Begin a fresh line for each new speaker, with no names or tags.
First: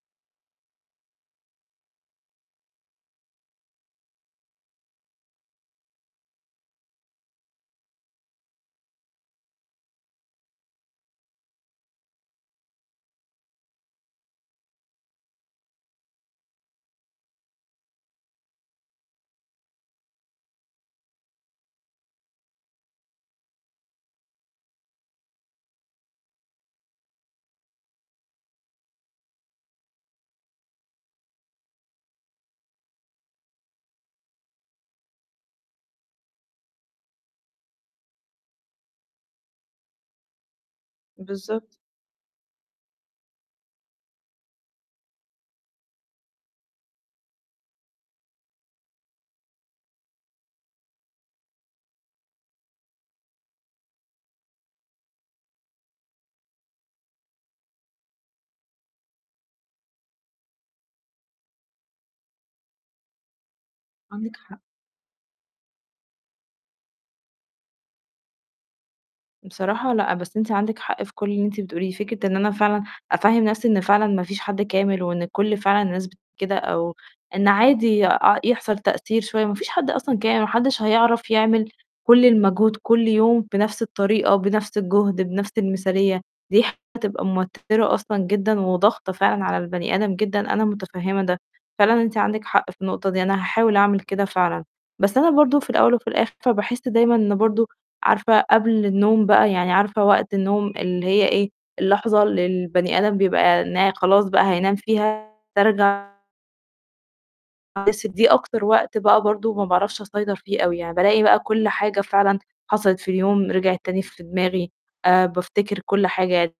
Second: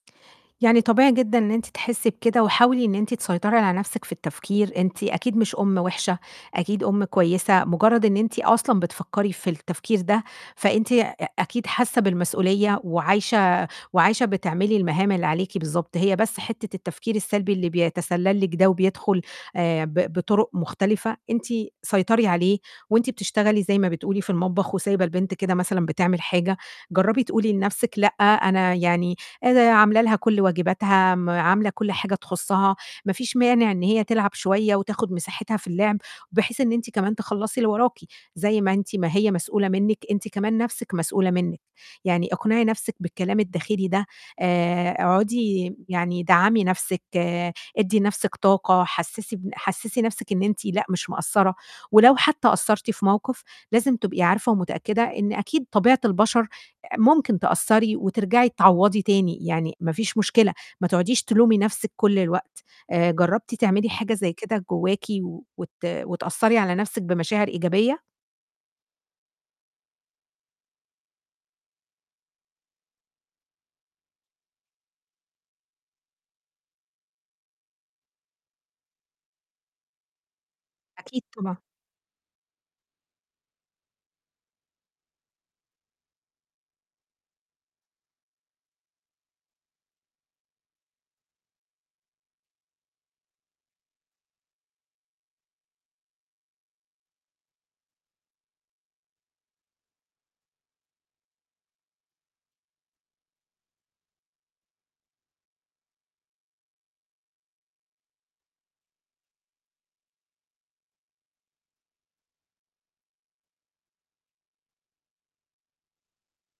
يعني طبيعي جدًا إن أنتِ تحسّي بكده، وحاولي إن أنتِ تسيطري على نَفْسِك في التفكير، أنتِ أكيد مش أُمّ وحشة، أكيد أُمّ كويّسة، مجرّد إن أنتِ أصلًا بتفكّري في التفكير ده، فأنتِ أ أكيد حاسّة بالمسؤولية، وعايشة وعايشة بتعملي المهام اللي عليكِ بالضبط. هي بس حتّة التفكير السلبي اللي بيَتَسَلّل لِك ده وبيدخل آآ، ب بطُرُق مختلفة، أنتِ سيطري عليه، وأنتِ بتشتغلي زي ما بتقولي في المطبخ، وسايبة البنت كده مثلًا بتعمل حاجة، جرّبي تقولي لنَفْسِك لأ، أنا يعني أنا عاملة لها كُلّ واجباتها، آمم، عاملة كُلّ حاجة تخصّها، ما فيش مانع إن هي تلعب شويّة وتاخد مساحتها في اللعب، بحيث إن أنتِ كمان تخلّصي اللي وراكِ، زي ما أنت ما هي مسؤولة منِّك، أنتِ كمان نَفْسِك مسؤولة منِّك.
بالضبط.
يعني اقنعي نَفْسِك بالكلام الداخلي ده، آآ، اقعدي يعني دعّمي نَفْسِك، ادّي نَفْسِك طاقة، حسّسي بن حسّسي نَفْسِك إن أنتِ لأ مش مقصّرة، ولو حتّى قصّرتي في موقف لازم تبقي عارفة ومتأكدة إن أكيد طبيعة البشر أ ممكن تقصّري وترجعي تعوّضي تاني، يعني ما فيش مشكلة، ما تقعديش تلومي نَفْسِك كُلّ الوقت. آآ، جرّبتِ تعملي حاجة زي
عندِك حق.
كده جواكِ وت وتأثّري على نَفْسِك بمشاعر إيجابية؟
بصراحة لأ، بس أنتِ عندك حق في كُلّ اللي أنتِ بتقوليه، فكرة إن أنا فعلًا أفهِّم نَفْسي إن فعلًا ما فيش حد كامل، وإن كُلّ فعلًا الناس بت كده، أو إن عادي أ يحصل تأثير شويّة، ما فيش حد أصلًا كا ما حدّش
أكيد
هيعرف
طبعًا.
يعمل كُلّ المجهود كُلّ يوم بنَفْس الطريقة، وبنَفْس الجهد، بنَفْس المثالية، دي حتبقى موتِّرة أصلًا جدًا، وضاغطة فعلًا على البني آدم جدًا، أنا مُتَفَهِّمة ده. فعلًا أنتِ عندِك حق في النقطة دي، أنا هاحاول أعمل كده فعلًا، بس أنا برضه في الأوّل وفي الآخر باحس دايمًا إن برضه عارفة قبل النوم بقى، يعني عارفة وقت النوم اللي هي إيه، اللحظة اللي البني آدم بيبقى إن هي خلاص بقى هينام فيها ترجع [unintelligible] بس دي أكتر وقت بقى برضه ما باعرفش أسيطر فيه أوي، يعني بالاقي بقى كُلّ حاجة فعلًا حصلت في اليوم، رجعت تاني في دماغي، آآ، بافتكر كُلّ حاجة يعني.